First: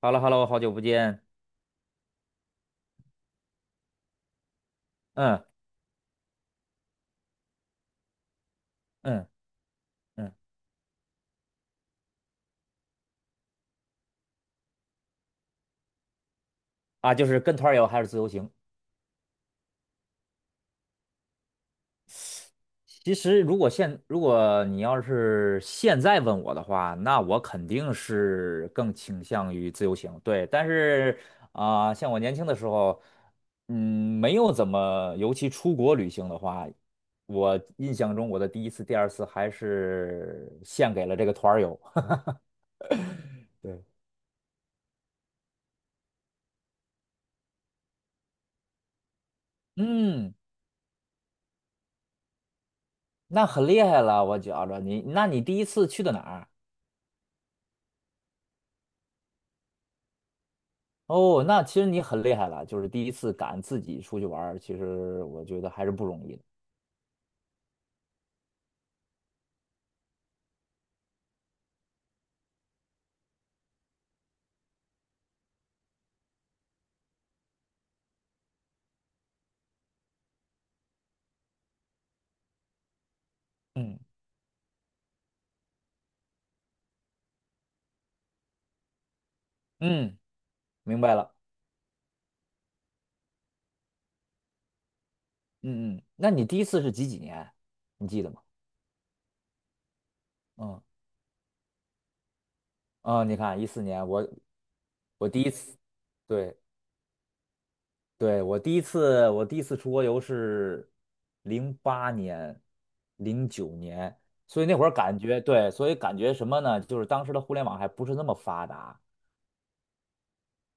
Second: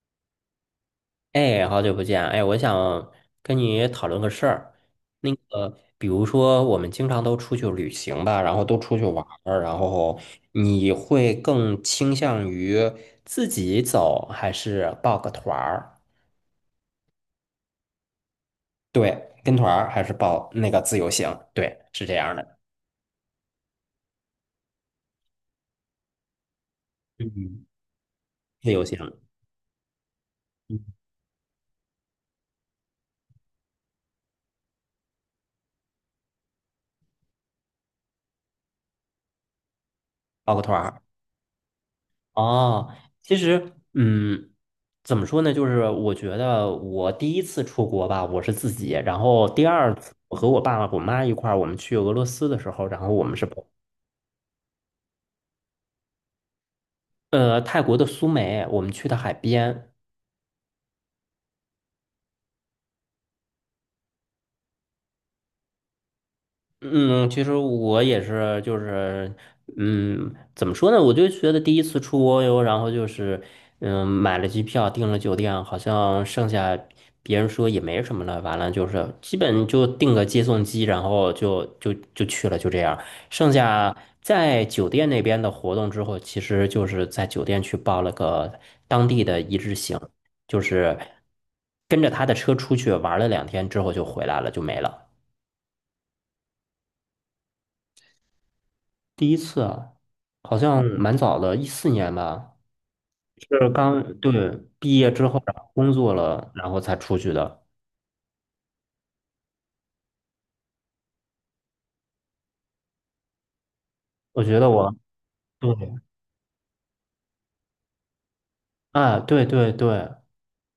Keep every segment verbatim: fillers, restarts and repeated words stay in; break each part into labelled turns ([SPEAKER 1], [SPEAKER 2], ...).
[SPEAKER 1] 哈喽哈喽，好久不见。
[SPEAKER 2] 哎，好久不见啊！哎，我想跟你讨论个事儿。那
[SPEAKER 1] 嗯
[SPEAKER 2] 个，比如说，我们经常都出去旅行吧，然后都出去玩
[SPEAKER 1] 嗯
[SPEAKER 2] 儿，然后
[SPEAKER 1] 嗯，
[SPEAKER 2] 你会更倾向于自己走，还是报个团儿？
[SPEAKER 1] 啊，就是跟团儿游还是自由行？
[SPEAKER 2] 对，跟团儿还是报那个自由行？对，是这样的。
[SPEAKER 1] 其实如果现如果你要是现在问我的话，那我肯
[SPEAKER 2] 嗯，
[SPEAKER 1] 定是
[SPEAKER 2] 自由
[SPEAKER 1] 更
[SPEAKER 2] 行，
[SPEAKER 1] 倾向于自由行。对，但
[SPEAKER 2] 嗯
[SPEAKER 1] 是啊、像我年轻的时候，嗯，没有怎么，尤其出国旅行的话，我印象中我的第一次、第二次还是
[SPEAKER 2] 报个团
[SPEAKER 1] 献
[SPEAKER 2] 儿。
[SPEAKER 1] 给了这个团儿游。
[SPEAKER 2] 哦，其实，
[SPEAKER 1] 对，
[SPEAKER 2] 嗯，怎么说呢？就是我觉得我第一次出国吧，我是自己，然后第二次
[SPEAKER 1] 嗯，
[SPEAKER 2] 我和我爸爸、我妈一块儿，我们去俄罗斯的时候，然后我们是
[SPEAKER 1] 那
[SPEAKER 2] 跑
[SPEAKER 1] 很厉害了，我觉着你，那你第一次去的哪儿？
[SPEAKER 2] 呃，泰国的苏梅，我们去的海边。
[SPEAKER 1] 哦，那其实你很厉害了，就是第一次敢自己出去玩儿，其实我觉得还是不容易的。
[SPEAKER 2] 嗯，其实我也是，就是，嗯，怎么说呢？我就觉得第一次出国游，然后就是，嗯，买了机票，订了酒店，好像剩下别人说也没什么了，完了就是基本就订个接送机，然后就就就去了，就这样。剩下
[SPEAKER 1] 嗯
[SPEAKER 2] 在酒店那边的活动之后，其实就是在酒店去报了个当地的一日行，
[SPEAKER 1] 嗯，
[SPEAKER 2] 就是
[SPEAKER 1] 明白了。
[SPEAKER 2] 跟着他的车出去玩了两天之后就回来了，就没了。
[SPEAKER 1] 嗯嗯，那你第一次是几几年？你记得吗？
[SPEAKER 2] 第一次啊，好
[SPEAKER 1] 嗯
[SPEAKER 2] 像蛮早的，一四年吧，
[SPEAKER 1] 嗯，你看一
[SPEAKER 2] 是
[SPEAKER 1] 四
[SPEAKER 2] 刚
[SPEAKER 1] 年，我
[SPEAKER 2] 对毕业之
[SPEAKER 1] 我
[SPEAKER 2] 后，
[SPEAKER 1] 第一
[SPEAKER 2] 然后
[SPEAKER 1] 次，
[SPEAKER 2] 工作了，
[SPEAKER 1] 对
[SPEAKER 2] 然后才出去的。
[SPEAKER 1] 对，我第一次我第一次出国游是零八年、零九年，
[SPEAKER 2] 我觉
[SPEAKER 1] 所以
[SPEAKER 2] 得
[SPEAKER 1] 那会儿
[SPEAKER 2] 我
[SPEAKER 1] 感觉
[SPEAKER 2] 对
[SPEAKER 1] 对，所以感觉什么呢？就是当时的互联网还不是那么发达。
[SPEAKER 2] 啊，对对对，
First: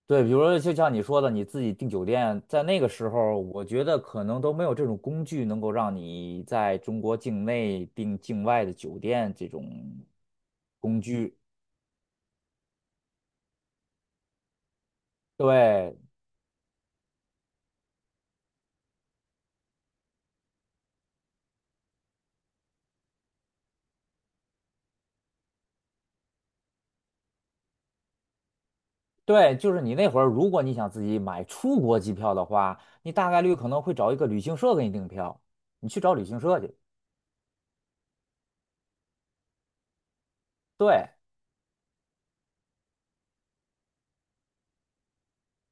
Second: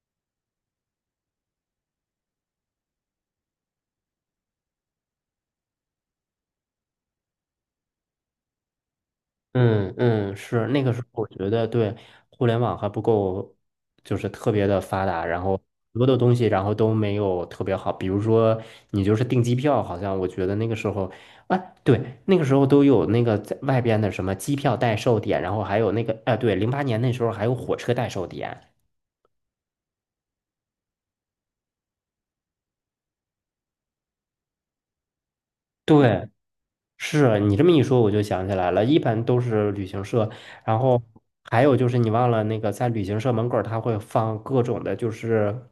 [SPEAKER 1] 对，比如说就像你说的，你自己订酒店，在那个时候，我觉得可能都没有这种工具能够让你在中国境内订境外的酒店这种
[SPEAKER 2] 嗯嗯，是那个
[SPEAKER 1] 工
[SPEAKER 2] 时候，我
[SPEAKER 1] 具。
[SPEAKER 2] 觉得对互联网还不够，就是特别的发达，然后
[SPEAKER 1] 对
[SPEAKER 2] 很多的东西，然后都没有特别好。比如说，你就是订机票，好像我觉得那个时候，哎，对，那个时候都有那个在外边的什么机票代售点，然后还有那个，哎，对，零八年那时候还有火车代售点。
[SPEAKER 1] 对，就是你那会儿，如果你想自己买出国机票的话，你大概率可能会找一个旅行社给你订票，你去找旅
[SPEAKER 2] 对
[SPEAKER 1] 行社去。
[SPEAKER 2] 是你这么一说，我就想起来了，一般都是旅行社，然后
[SPEAKER 1] 对
[SPEAKER 2] 还有就是你忘了那个在旅行社门口儿，他会放各种的，就是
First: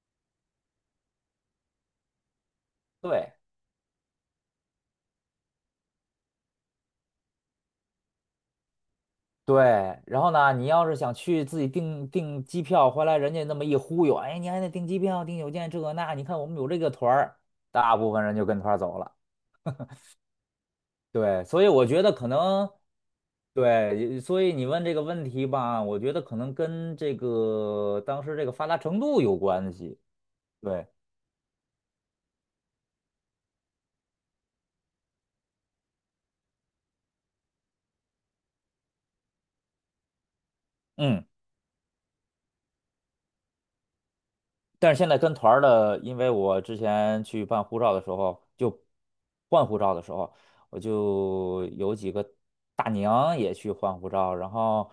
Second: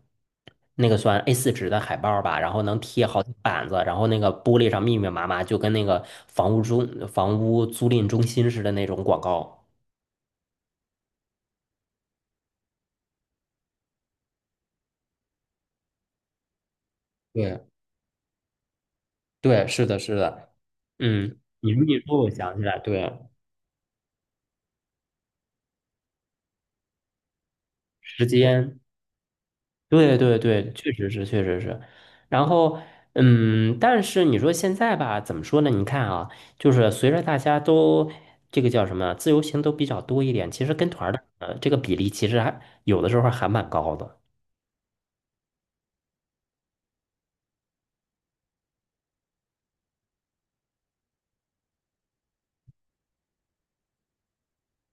[SPEAKER 2] 那个算 A 四 纸的海报儿吧，然后能贴好几
[SPEAKER 1] 对，
[SPEAKER 2] 板子，然后那个玻璃上密密麻麻，就跟那个房屋中房屋租赁中心似的那种广
[SPEAKER 1] 对，
[SPEAKER 2] 告。
[SPEAKER 1] 然后呢，你要是想去自己订订机票，回来人家那么一忽悠，哎，你还得订机票、订酒店这个那，你看我们有这个团儿，
[SPEAKER 2] 对
[SPEAKER 1] 大部分人就跟团儿走了。
[SPEAKER 2] 对，是的，是的，嗯，
[SPEAKER 1] 对，所以
[SPEAKER 2] 你这么
[SPEAKER 1] 我
[SPEAKER 2] 一
[SPEAKER 1] 觉得
[SPEAKER 2] 说，
[SPEAKER 1] 可
[SPEAKER 2] 我想起
[SPEAKER 1] 能，
[SPEAKER 2] 来，对，
[SPEAKER 1] 对，所以你问这个问题吧，我觉得可能跟这个当
[SPEAKER 2] 时
[SPEAKER 1] 时这个发达
[SPEAKER 2] 间。
[SPEAKER 1] 程度有关系。
[SPEAKER 2] 对对对，
[SPEAKER 1] 对，
[SPEAKER 2] 确实是，确实是。然后，嗯，但是你说现在吧，怎么说呢？你看啊，就是随着大家都这个叫什么，自由行都比较多一点，其实跟团儿的
[SPEAKER 1] 嗯。
[SPEAKER 2] 呃这个比例其实还有的时候还蛮高的。
[SPEAKER 1] 但是现在跟团儿的，因为我之前去办护照的时候，就换护照的时候，我就有几个大娘也去换护照，然后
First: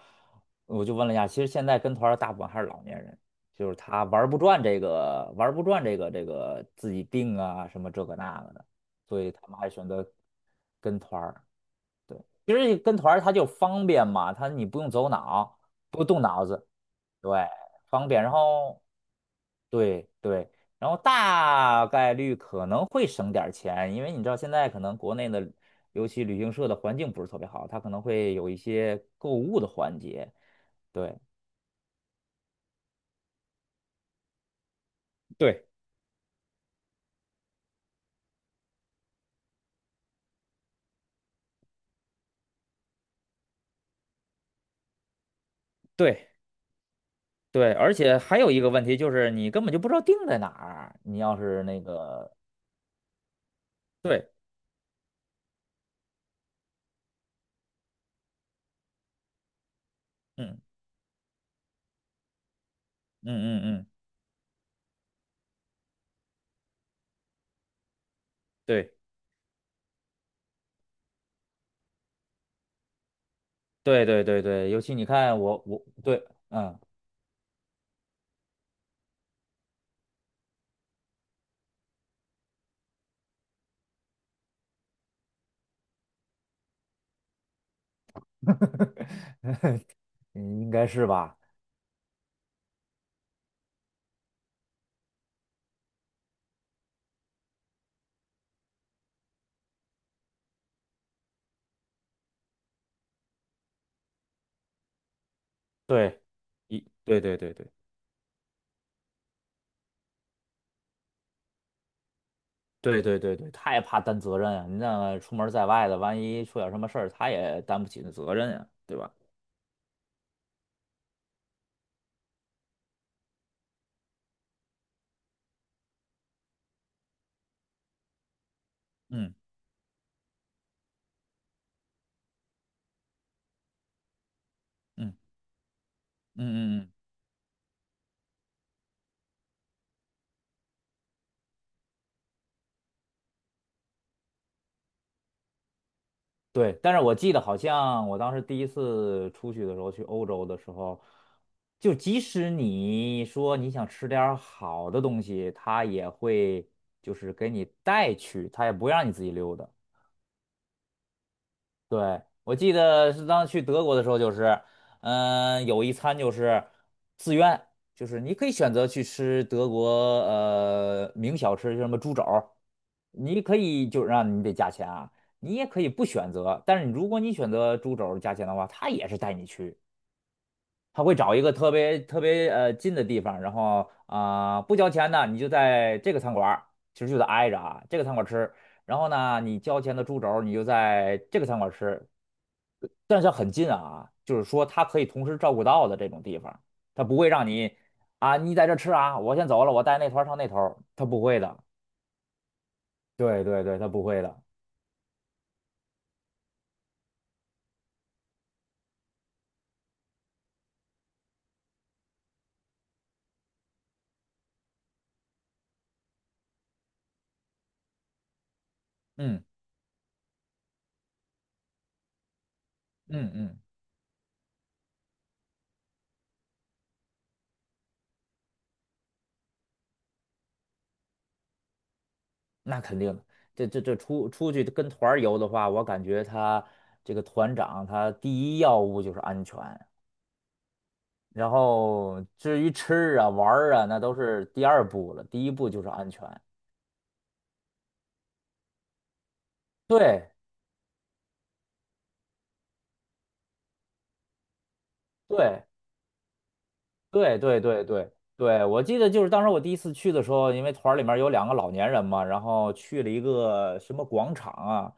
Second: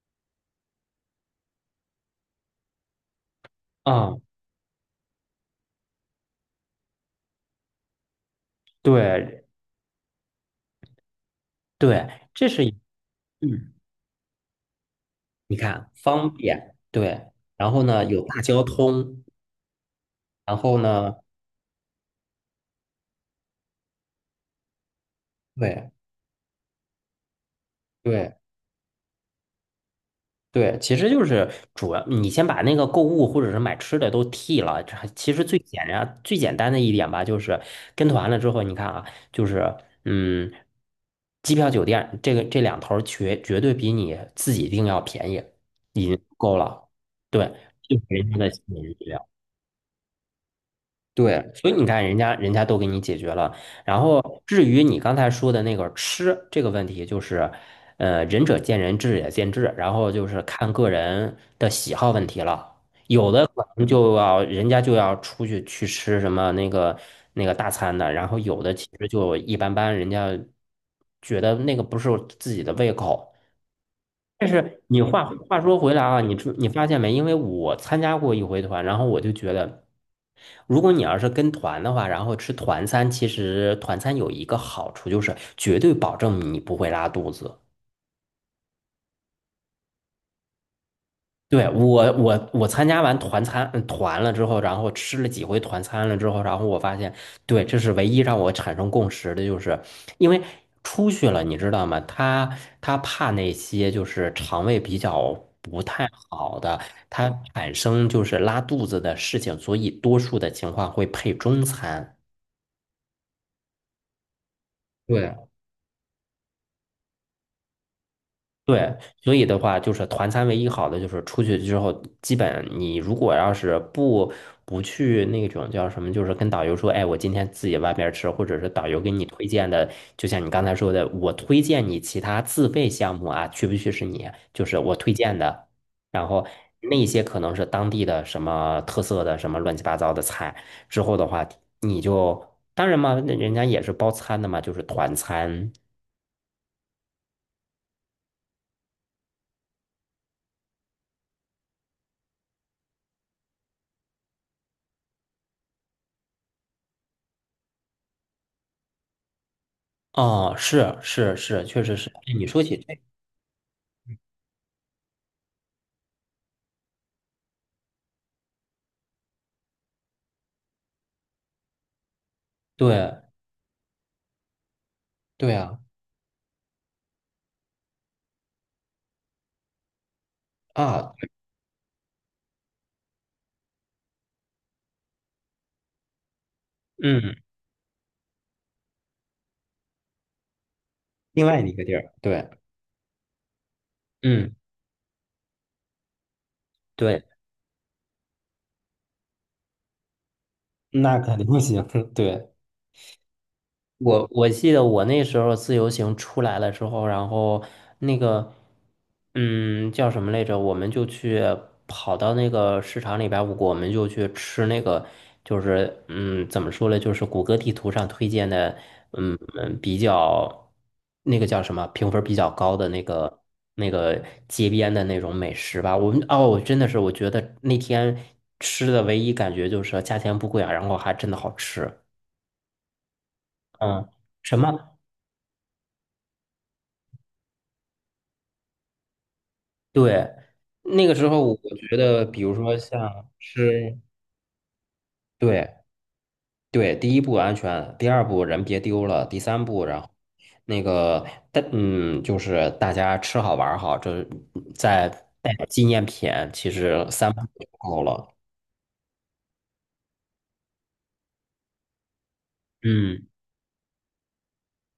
[SPEAKER 1] 我就问了一下，其实现在跟团儿的大部分还是老年人，就是他
[SPEAKER 2] 啊，
[SPEAKER 1] 玩儿不转这个，玩儿不转这个这个自己定啊什么这个那个的，所以
[SPEAKER 2] 对
[SPEAKER 1] 他们还选择跟团儿。
[SPEAKER 2] 对，
[SPEAKER 1] 对，
[SPEAKER 2] 这
[SPEAKER 1] 其
[SPEAKER 2] 是一
[SPEAKER 1] 实跟团儿它就
[SPEAKER 2] 嗯，
[SPEAKER 1] 方便嘛，他你不用走
[SPEAKER 2] 你
[SPEAKER 1] 脑，
[SPEAKER 2] 看
[SPEAKER 1] 不动
[SPEAKER 2] 方
[SPEAKER 1] 脑子，
[SPEAKER 2] 便，对，
[SPEAKER 1] 对，
[SPEAKER 2] 然后呢
[SPEAKER 1] 方便。
[SPEAKER 2] 有
[SPEAKER 1] 然
[SPEAKER 2] 大交
[SPEAKER 1] 后
[SPEAKER 2] 通，
[SPEAKER 1] 对对，
[SPEAKER 2] 然后
[SPEAKER 1] 然后
[SPEAKER 2] 呢，
[SPEAKER 1] 大概率可能会省点儿钱，因为你知道现在可能国内的，
[SPEAKER 2] 对
[SPEAKER 1] 尤其旅行社的环境不是特别好，它可能会
[SPEAKER 2] 对，
[SPEAKER 1] 有一些购物的环节。
[SPEAKER 2] 对，其实
[SPEAKER 1] 对
[SPEAKER 2] 就是主要你先把那个购物或者是买吃的都替了。这还其实最
[SPEAKER 1] 对
[SPEAKER 2] 简单、最简单的一点吧，就是跟团了之后，你看啊，就是嗯，机票、酒店这个这两头儿绝绝对比你自己订要便宜，已经
[SPEAKER 1] 对，
[SPEAKER 2] 够了。对，
[SPEAKER 1] 对，而
[SPEAKER 2] 就是
[SPEAKER 1] 且
[SPEAKER 2] 人家
[SPEAKER 1] 还
[SPEAKER 2] 的
[SPEAKER 1] 有一
[SPEAKER 2] 心
[SPEAKER 1] 个问
[SPEAKER 2] 理
[SPEAKER 1] 题就
[SPEAKER 2] 学
[SPEAKER 1] 是你根本就不知道定在哪儿，你要
[SPEAKER 2] 对，
[SPEAKER 1] 是
[SPEAKER 2] 所以
[SPEAKER 1] 那
[SPEAKER 2] 你看，人家
[SPEAKER 1] 个，
[SPEAKER 2] 人家都给你解决了。然
[SPEAKER 1] 对
[SPEAKER 2] 后，至于你刚才说的那个吃这个问题，就是，呃，仁者见仁，智者见智，然后就是
[SPEAKER 1] 嗯
[SPEAKER 2] 看个人的喜好问题了。有的
[SPEAKER 1] 嗯
[SPEAKER 2] 可
[SPEAKER 1] 嗯
[SPEAKER 2] 能
[SPEAKER 1] 嗯，
[SPEAKER 2] 就要人家就要出去去吃什么那个那个大餐的，然后有的其
[SPEAKER 1] 对，
[SPEAKER 2] 实就一般般，人家觉得那个不是自己的胃口。
[SPEAKER 1] 对对对对，尤
[SPEAKER 2] 是
[SPEAKER 1] 其
[SPEAKER 2] 你
[SPEAKER 1] 你
[SPEAKER 2] 话
[SPEAKER 1] 看
[SPEAKER 2] 话
[SPEAKER 1] 我
[SPEAKER 2] 说
[SPEAKER 1] 我
[SPEAKER 2] 回来啊，
[SPEAKER 1] 对，
[SPEAKER 2] 你知你
[SPEAKER 1] 嗯，
[SPEAKER 2] 发现没？因为我参加过一回团，然后我就觉得，如果你要是跟团的话，然后吃团餐，其实团餐有一个好处就是绝对保证你不会拉肚子。
[SPEAKER 1] 应该是吧？
[SPEAKER 2] 对，我我我参加完团餐嗯团了之后，然后吃了几回团餐了之后，然后我发现，对，这是唯一让我产生共识的，就是因为出去了，你知道吗？他他怕那些就是肠胃比较不太
[SPEAKER 1] 对。
[SPEAKER 2] 好的，
[SPEAKER 1] 一对
[SPEAKER 2] 他
[SPEAKER 1] 对对对。
[SPEAKER 2] 产生就是拉肚子的事情，所以多数的情况会配中餐。
[SPEAKER 1] 对对对对，他也怕担责任啊！你那
[SPEAKER 2] 对，
[SPEAKER 1] 出门在外的，万一出点什么事儿，他也担不起那责任呀、对
[SPEAKER 2] 对，
[SPEAKER 1] 吧？
[SPEAKER 2] 所以的话，就是团餐唯一好的就是出去之后，基本你如果要是不不去那种叫什么，就是跟导游说，哎，我今天自己外边吃，或者是导游给你
[SPEAKER 1] 嗯
[SPEAKER 2] 推荐的，就像你刚才说的，我推荐你其他自费项目啊，去不去是你，就是我推
[SPEAKER 1] 嗯
[SPEAKER 2] 荐的，然
[SPEAKER 1] 嗯
[SPEAKER 2] 后
[SPEAKER 1] 嗯嗯，
[SPEAKER 2] 那些可能是当地的什么特色的什么乱七八糟的菜，之后的话，你就当然嘛，那人家也是包餐的嘛，就是团餐。
[SPEAKER 1] 对。但是我记得好像我当时第一次出去的时候，去欧洲的时候，就即使你说你想吃点儿好的东西，他也会就是给你带去，他也不让你自己溜达。
[SPEAKER 2] 啊，是是是，确实是。
[SPEAKER 1] 对，
[SPEAKER 2] 哎你
[SPEAKER 1] 我
[SPEAKER 2] 说
[SPEAKER 1] 记
[SPEAKER 2] 起这，
[SPEAKER 1] 得是当时去德国的时候，就是，嗯、有一餐就是自愿，就是你可以选择去吃德国呃名小吃，就什么猪肘儿，
[SPEAKER 2] 对
[SPEAKER 1] 你可以就让你得加钱啊，
[SPEAKER 2] 对
[SPEAKER 1] 你也
[SPEAKER 2] 啊
[SPEAKER 1] 可以不选择，但是如果你选择猪肘儿加钱的话，他也是带你去，他
[SPEAKER 2] 啊，
[SPEAKER 1] 会找一个特别特别呃近的地方，然后啊、不交钱呢，你就在这个餐馆儿，其实就得
[SPEAKER 2] 嗯，
[SPEAKER 1] 挨着啊，这个餐馆儿吃。然后呢，你交钱的猪肘儿，你就在这
[SPEAKER 2] 另
[SPEAKER 1] 个餐
[SPEAKER 2] 外
[SPEAKER 1] 馆
[SPEAKER 2] 一个地
[SPEAKER 1] 吃；
[SPEAKER 2] 儿，对，
[SPEAKER 1] 但是很近啊，就是
[SPEAKER 2] 嗯
[SPEAKER 1] 说他可以同时照顾到的这种地方，他不
[SPEAKER 2] 对，
[SPEAKER 1] 会让你啊，你在这吃啊，我先走了，我带那团儿上那头他
[SPEAKER 2] 那
[SPEAKER 1] 不
[SPEAKER 2] 肯
[SPEAKER 1] 会
[SPEAKER 2] 定不
[SPEAKER 1] 的。
[SPEAKER 2] 行，对，
[SPEAKER 1] 对对对，他不会
[SPEAKER 2] 我
[SPEAKER 1] 的。
[SPEAKER 2] 我记得我那时候自由行出来了之后，然后那个，嗯，叫什么来着？我们就去跑到那个市场里边儿我们就去吃那个，就是嗯，怎么说呢？就是谷歌地图上推荐的，嗯
[SPEAKER 1] 嗯
[SPEAKER 2] 嗯，比较那个叫什么评分比较高的那
[SPEAKER 1] 嗯
[SPEAKER 2] 个
[SPEAKER 1] 嗯，
[SPEAKER 2] 那个街边的那种美食吧。我们哦，真的是我觉得那天吃的唯一感觉就是价钱不贵啊，然后还真的好吃。
[SPEAKER 1] 那肯定的。这这这
[SPEAKER 2] 嗯。
[SPEAKER 1] 出出
[SPEAKER 2] 什
[SPEAKER 1] 去跟
[SPEAKER 2] 么？
[SPEAKER 1] 团儿游的话，我感觉他这个团长他第一要务就是安全，
[SPEAKER 2] 对，那个时候
[SPEAKER 1] 然
[SPEAKER 2] 我觉得，
[SPEAKER 1] 后
[SPEAKER 2] 比如
[SPEAKER 1] 至于
[SPEAKER 2] 说
[SPEAKER 1] 吃啊
[SPEAKER 2] 像
[SPEAKER 1] 玩儿啊，
[SPEAKER 2] 吃，
[SPEAKER 1] 那都是第二步了，第一步
[SPEAKER 2] 对
[SPEAKER 1] 就是安全。
[SPEAKER 2] 对，第一步安全，第二步人别丢了，第三步，然后
[SPEAKER 1] 对
[SPEAKER 2] 那个，但嗯，就是大家吃好玩儿好，这再带
[SPEAKER 1] 对，
[SPEAKER 2] 点纪念品，其实三
[SPEAKER 1] 对
[SPEAKER 2] 步
[SPEAKER 1] 对
[SPEAKER 2] 就
[SPEAKER 1] 对
[SPEAKER 2] 够
[SPEAKER 1] 对
[SPEAKER 2] 了。
[SPEAKER 1] 对，我记得就是当时我第一次去的时候，因为团儿里面有两个老年人嘛，然后去了一
[SPEAKER 2] 嗯
[SPEAKER 1] 个什么广场啊，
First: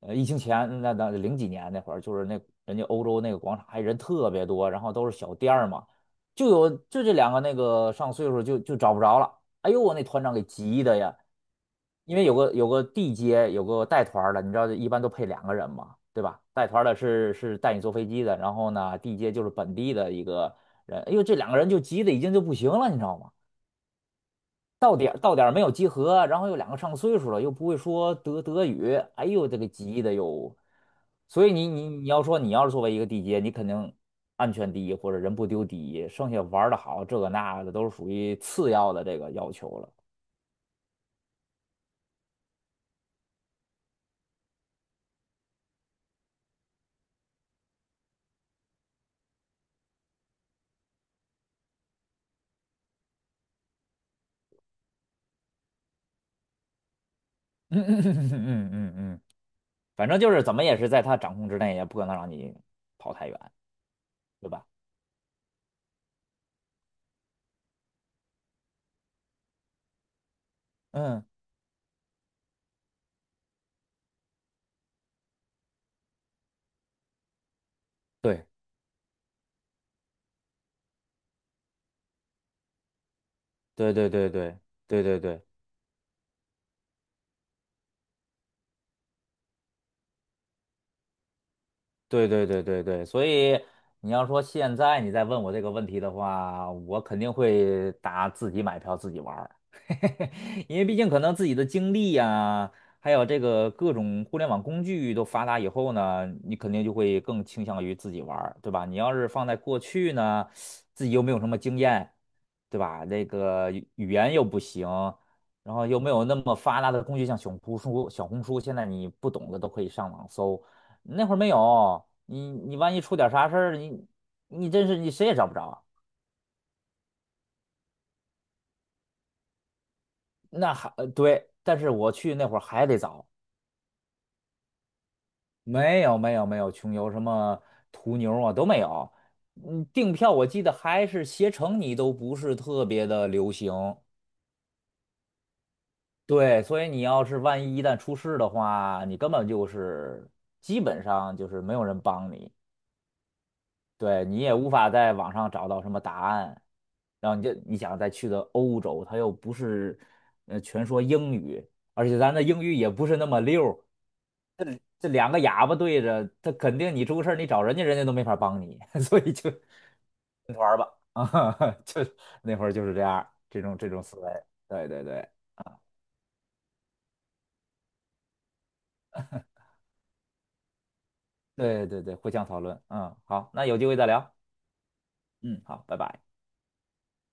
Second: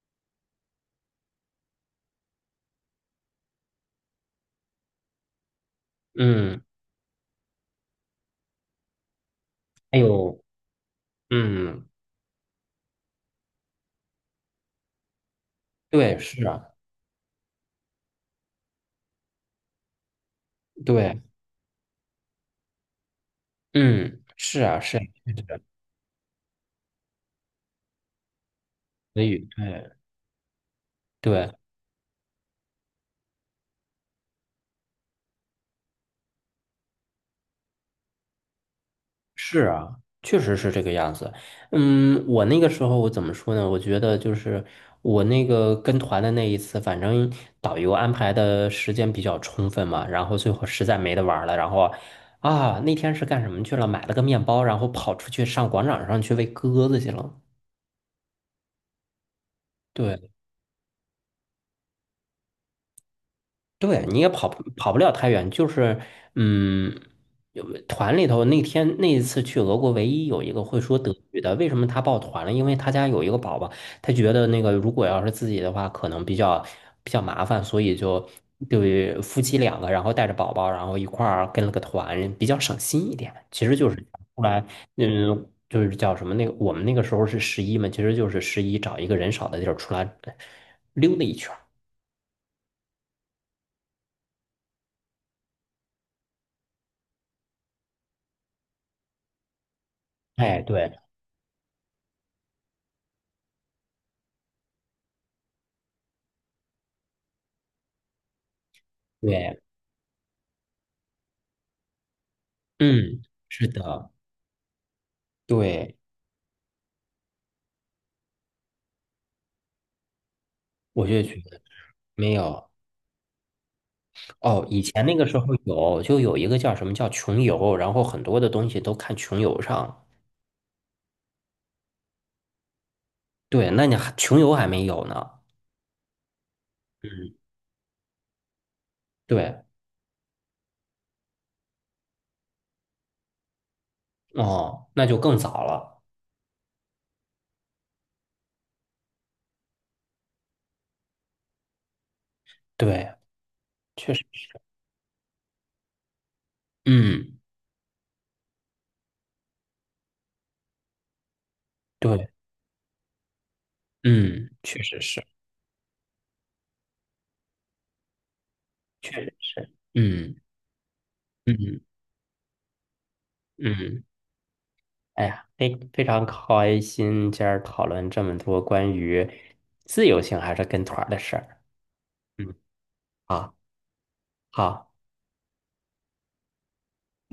[SPEAKER 1] 呃，疫情前那那零几年那会儿，就是那人家欧洲那个广场还人特别多，然后都是小店儿嘛，就
[SPEAKER 2] 嗯，
[SPEAKER 1] 有就这两个那个上岁数就就找不着了，哎呦我
[SPEAKER 2] 还
[SPEAKER 1] 那团长
[SPEAKER 2] 有
[SPEAKER 1] 给急的呀，
[SPEAKER 2] 嗯，
[SPEAKER 1] 因为有个有个地接有个带团儿的，你知道一般都配两个人嘛，
[SPEAKER 2] 对，
[SPEAKER 1] 对吧？
[SPEAKER 2] 是啊，
[SPEAKER 1] 带团儿的是是带你坐飞机的，然后呢地接就是本地的一个。人，哎
[SPEAKER 2] 对，
[SPEAKER 1] 呦，这两个人就急的已经就不行了，你知道吗？
[SPEAKER 2] 嗯，是啊，是
[SPEAKER 1] 到
[SPEAKER 2] 啊，
[SPEAKER 1] 点儿到点
[SPEAKER 2] 是
[SPEAKER 1] 儿
[SPEAKER 2] 啊，
[SPEAKER 1] 没有集合，然后又两个上岁数了，又不会说德德语，
[SPEAKER 2] 所
[SPEAKER 1] 哎
[SPEAKER 2] 以
[SPEAKER 1] 呦，这个
[SPEAKER 2] 对
[SPEAKER 1] 急的哟。所以
[SPEAKER 2] 对。
[SPEAKER 1] 你你你要说你要是作为一个地接，你肯定安全第一或者人不丢第一，剩下玩的好这个那个的都是属于次要的这个要
[SPEAKER 2] 是
[SPEAKER 1] 求了。
[SPEAKER 2] 啊，确实是这个样子。嗯，我那个时候我怎么说呢？我觉得就是我那个跟团的那一次，反正导游安排的时间比较充分嘛，然后最后实在没得玩儿了，然后啊，那天是干什么去了？买了个面包，然后跑出去上广场上去喂鸽子去了。
[SPEAKER 1] 嗯嗯嗯嗯嗯嗯嗯，反正就
[SPEAKER 2] 对。
[SPEAKER 1] 是怎么也是在他掌控之内，也不可能让你跑太远，
[SPEAKER 2] 对，你也跑
[SPEAKER 1] 对
[SPEAKER 2] 不
[SPEAKER 1] 吧？
[SPEAKER 2] 跑不了太远，就是嗯，有团里头那天那一次去俄国，唯一有一个会说德
[SPEAKER 1] 嗯，
[SPEAKER 2] 语的，为什么他报团了？因为他家有一个宝宝，他觉得那个如果要是自己的话，可能比较比较麻烦，所以就
[SPEAKER 1] 对
[SPEAKER 2] 对夫妻两个，然后带着宝宝，然后一块儿跟了个团，比较省心一点。其实就
[SPEAKER 1] 对
[SPEAKER 2] 是
[SPEAKER 1] 对对
[SPEAKER 2] 出
[SPEAKER 1] 对
[SPEAKER 2] 来，
[SPEAKER 1] 对对对。
[SPEAKER 2] 嗯，就是叫什么那个，我们那个时候是十一嘛，其实就是十一找一个人少的地儿出来溜达一圈儿。
[SPEAKER 1] 对对对对对，所以你要说现在你再问我这个问题的话，我肯定会答自己买票自己玩儿，
[SPEAKER 2] 哎，
[SPEAKER 1] 因为
[SPEAKER 2] 对。
[SPEAKER 1] 毕竟可能自己的经历呀，还有这个各种互联网工具都发达以后呢，你肯定就会更倾向于自己玩儿，对吧？你要是放在
[SPEAKER 2] 对，
[SPEAKER 1] 过去呢，自己又没有什么经验，对吧？
[SPEAKER 2] 嗯，
[SPEAKER 1] 那
[SPEAKER 2] 是
[SPEAKER 1] 个语语
[SPEAKER 2] 的，
[SPEAKER 1] 言又不行，然后
[SPEAKER 2] 对，
[SPEAKER 1] 又没有那么发达的工具，像小红书、小红书，现在你不懂的都可以上网搜。
[SPEAKER 2] 我就
[SPEAKER 1] 那会儿
[SPEAKER 2] 觉
[SPEAKER 1] 没
[SPEAKER 2] 得
[SPEAKER 1] 有
[SPEAKER 2] 没
[SPEAKER 1] 你，
[SPEAKER 2] 有
[SPEAKER 1] 你万一出点啥事儿，你
[SPEAKER 2] 哦。
[SPEAKER 1] 你
[SPEAKER 2] 以
[SPEAKER 1] 真是
[SPEAKER 2] 前
[SPEAKER 1] 你
[SPEAKER 2] 那个
[SPEAKER 1] 谁也
[SPEAKER 2] 时候
[SPEAKER 1] 找不着。
[SPEAKER 2] 有，就有一个叫什么叫穷游，然后很多的东西都看穷游上。
[SPEAKER 1] 那还呃对，但是我去那会儿还得找，
[SPEAKER 2] 对，那你还穷游还没有呢。
[SPEAKER 1] 没有没有没有穷游什
[SPEAKER 2] 嗯，
[SPEAKER 1] 么途牛啊都没有。
[SPEAKER 2] 对，
[SPEAKER 1] 嗯，订票我记得还是携程，你都不是特别的流行。
[SPEAKER 2] 哦，那就更早了。
[SPEAKER 1] 对，所以你要是万一一旦出事的话，你根本就是基本上就是没有人帮你。
[SPEAKER 2] 对，确实
[SPEAKER 1] 对，你也
[SPEAKER 2] 是。
[SPEAKER 1] 无法在网上找到什么答案，然后
[SPEAKER 2] 嗯，
[SPEAKER 1] 你就你想再去的欧洲，它又不是，呃，全说英语，而且
[SPEAKER 2] 对，
[SPEAKER 1] 咱的英语也不是那么溜儿，
[SPEAKER 2] 嗯，
[SPEAKER 1] 这
[SPEAKER 2] 确实
[SPEAKER 1] 这
[SPEAKER 2] 是，
[SPEAKER 1] 两个哑巴对着，他肯定你出个事儿，你找人家人家都没法帮你，所
[SPEAKER 2] 确实
[SPEAKER 1] 以就
[SPEAKER 2] 是。嗯
[SPEAKER 1] 跟团儿吧，啊，
[SPEAKER 2] 嗯
[SPEAKER 1] 就那会儿就是这样儿这种这种
[SPEAKER 2] 嗯，
[SPEAKER 1] 思维，对对
[SPEAKER 2] 哎
[SPEAKER 1] 对
[SPEAKER 2] 呀，非非常开心，今儿讨论这么多关于自由行还是跟团儿的事儿。
[SPEAKER 1] 对对对，互相
[SPEAKER 2] 嗯，
[SPEAKER 1] 讨论，嗯，好，
[SPEAKER 2] 好，
[SPEAKER 1] 那有机会再聊，
[SPEAKER 2] 好。
[SPEAKER 1] 嗯，好，拜拜。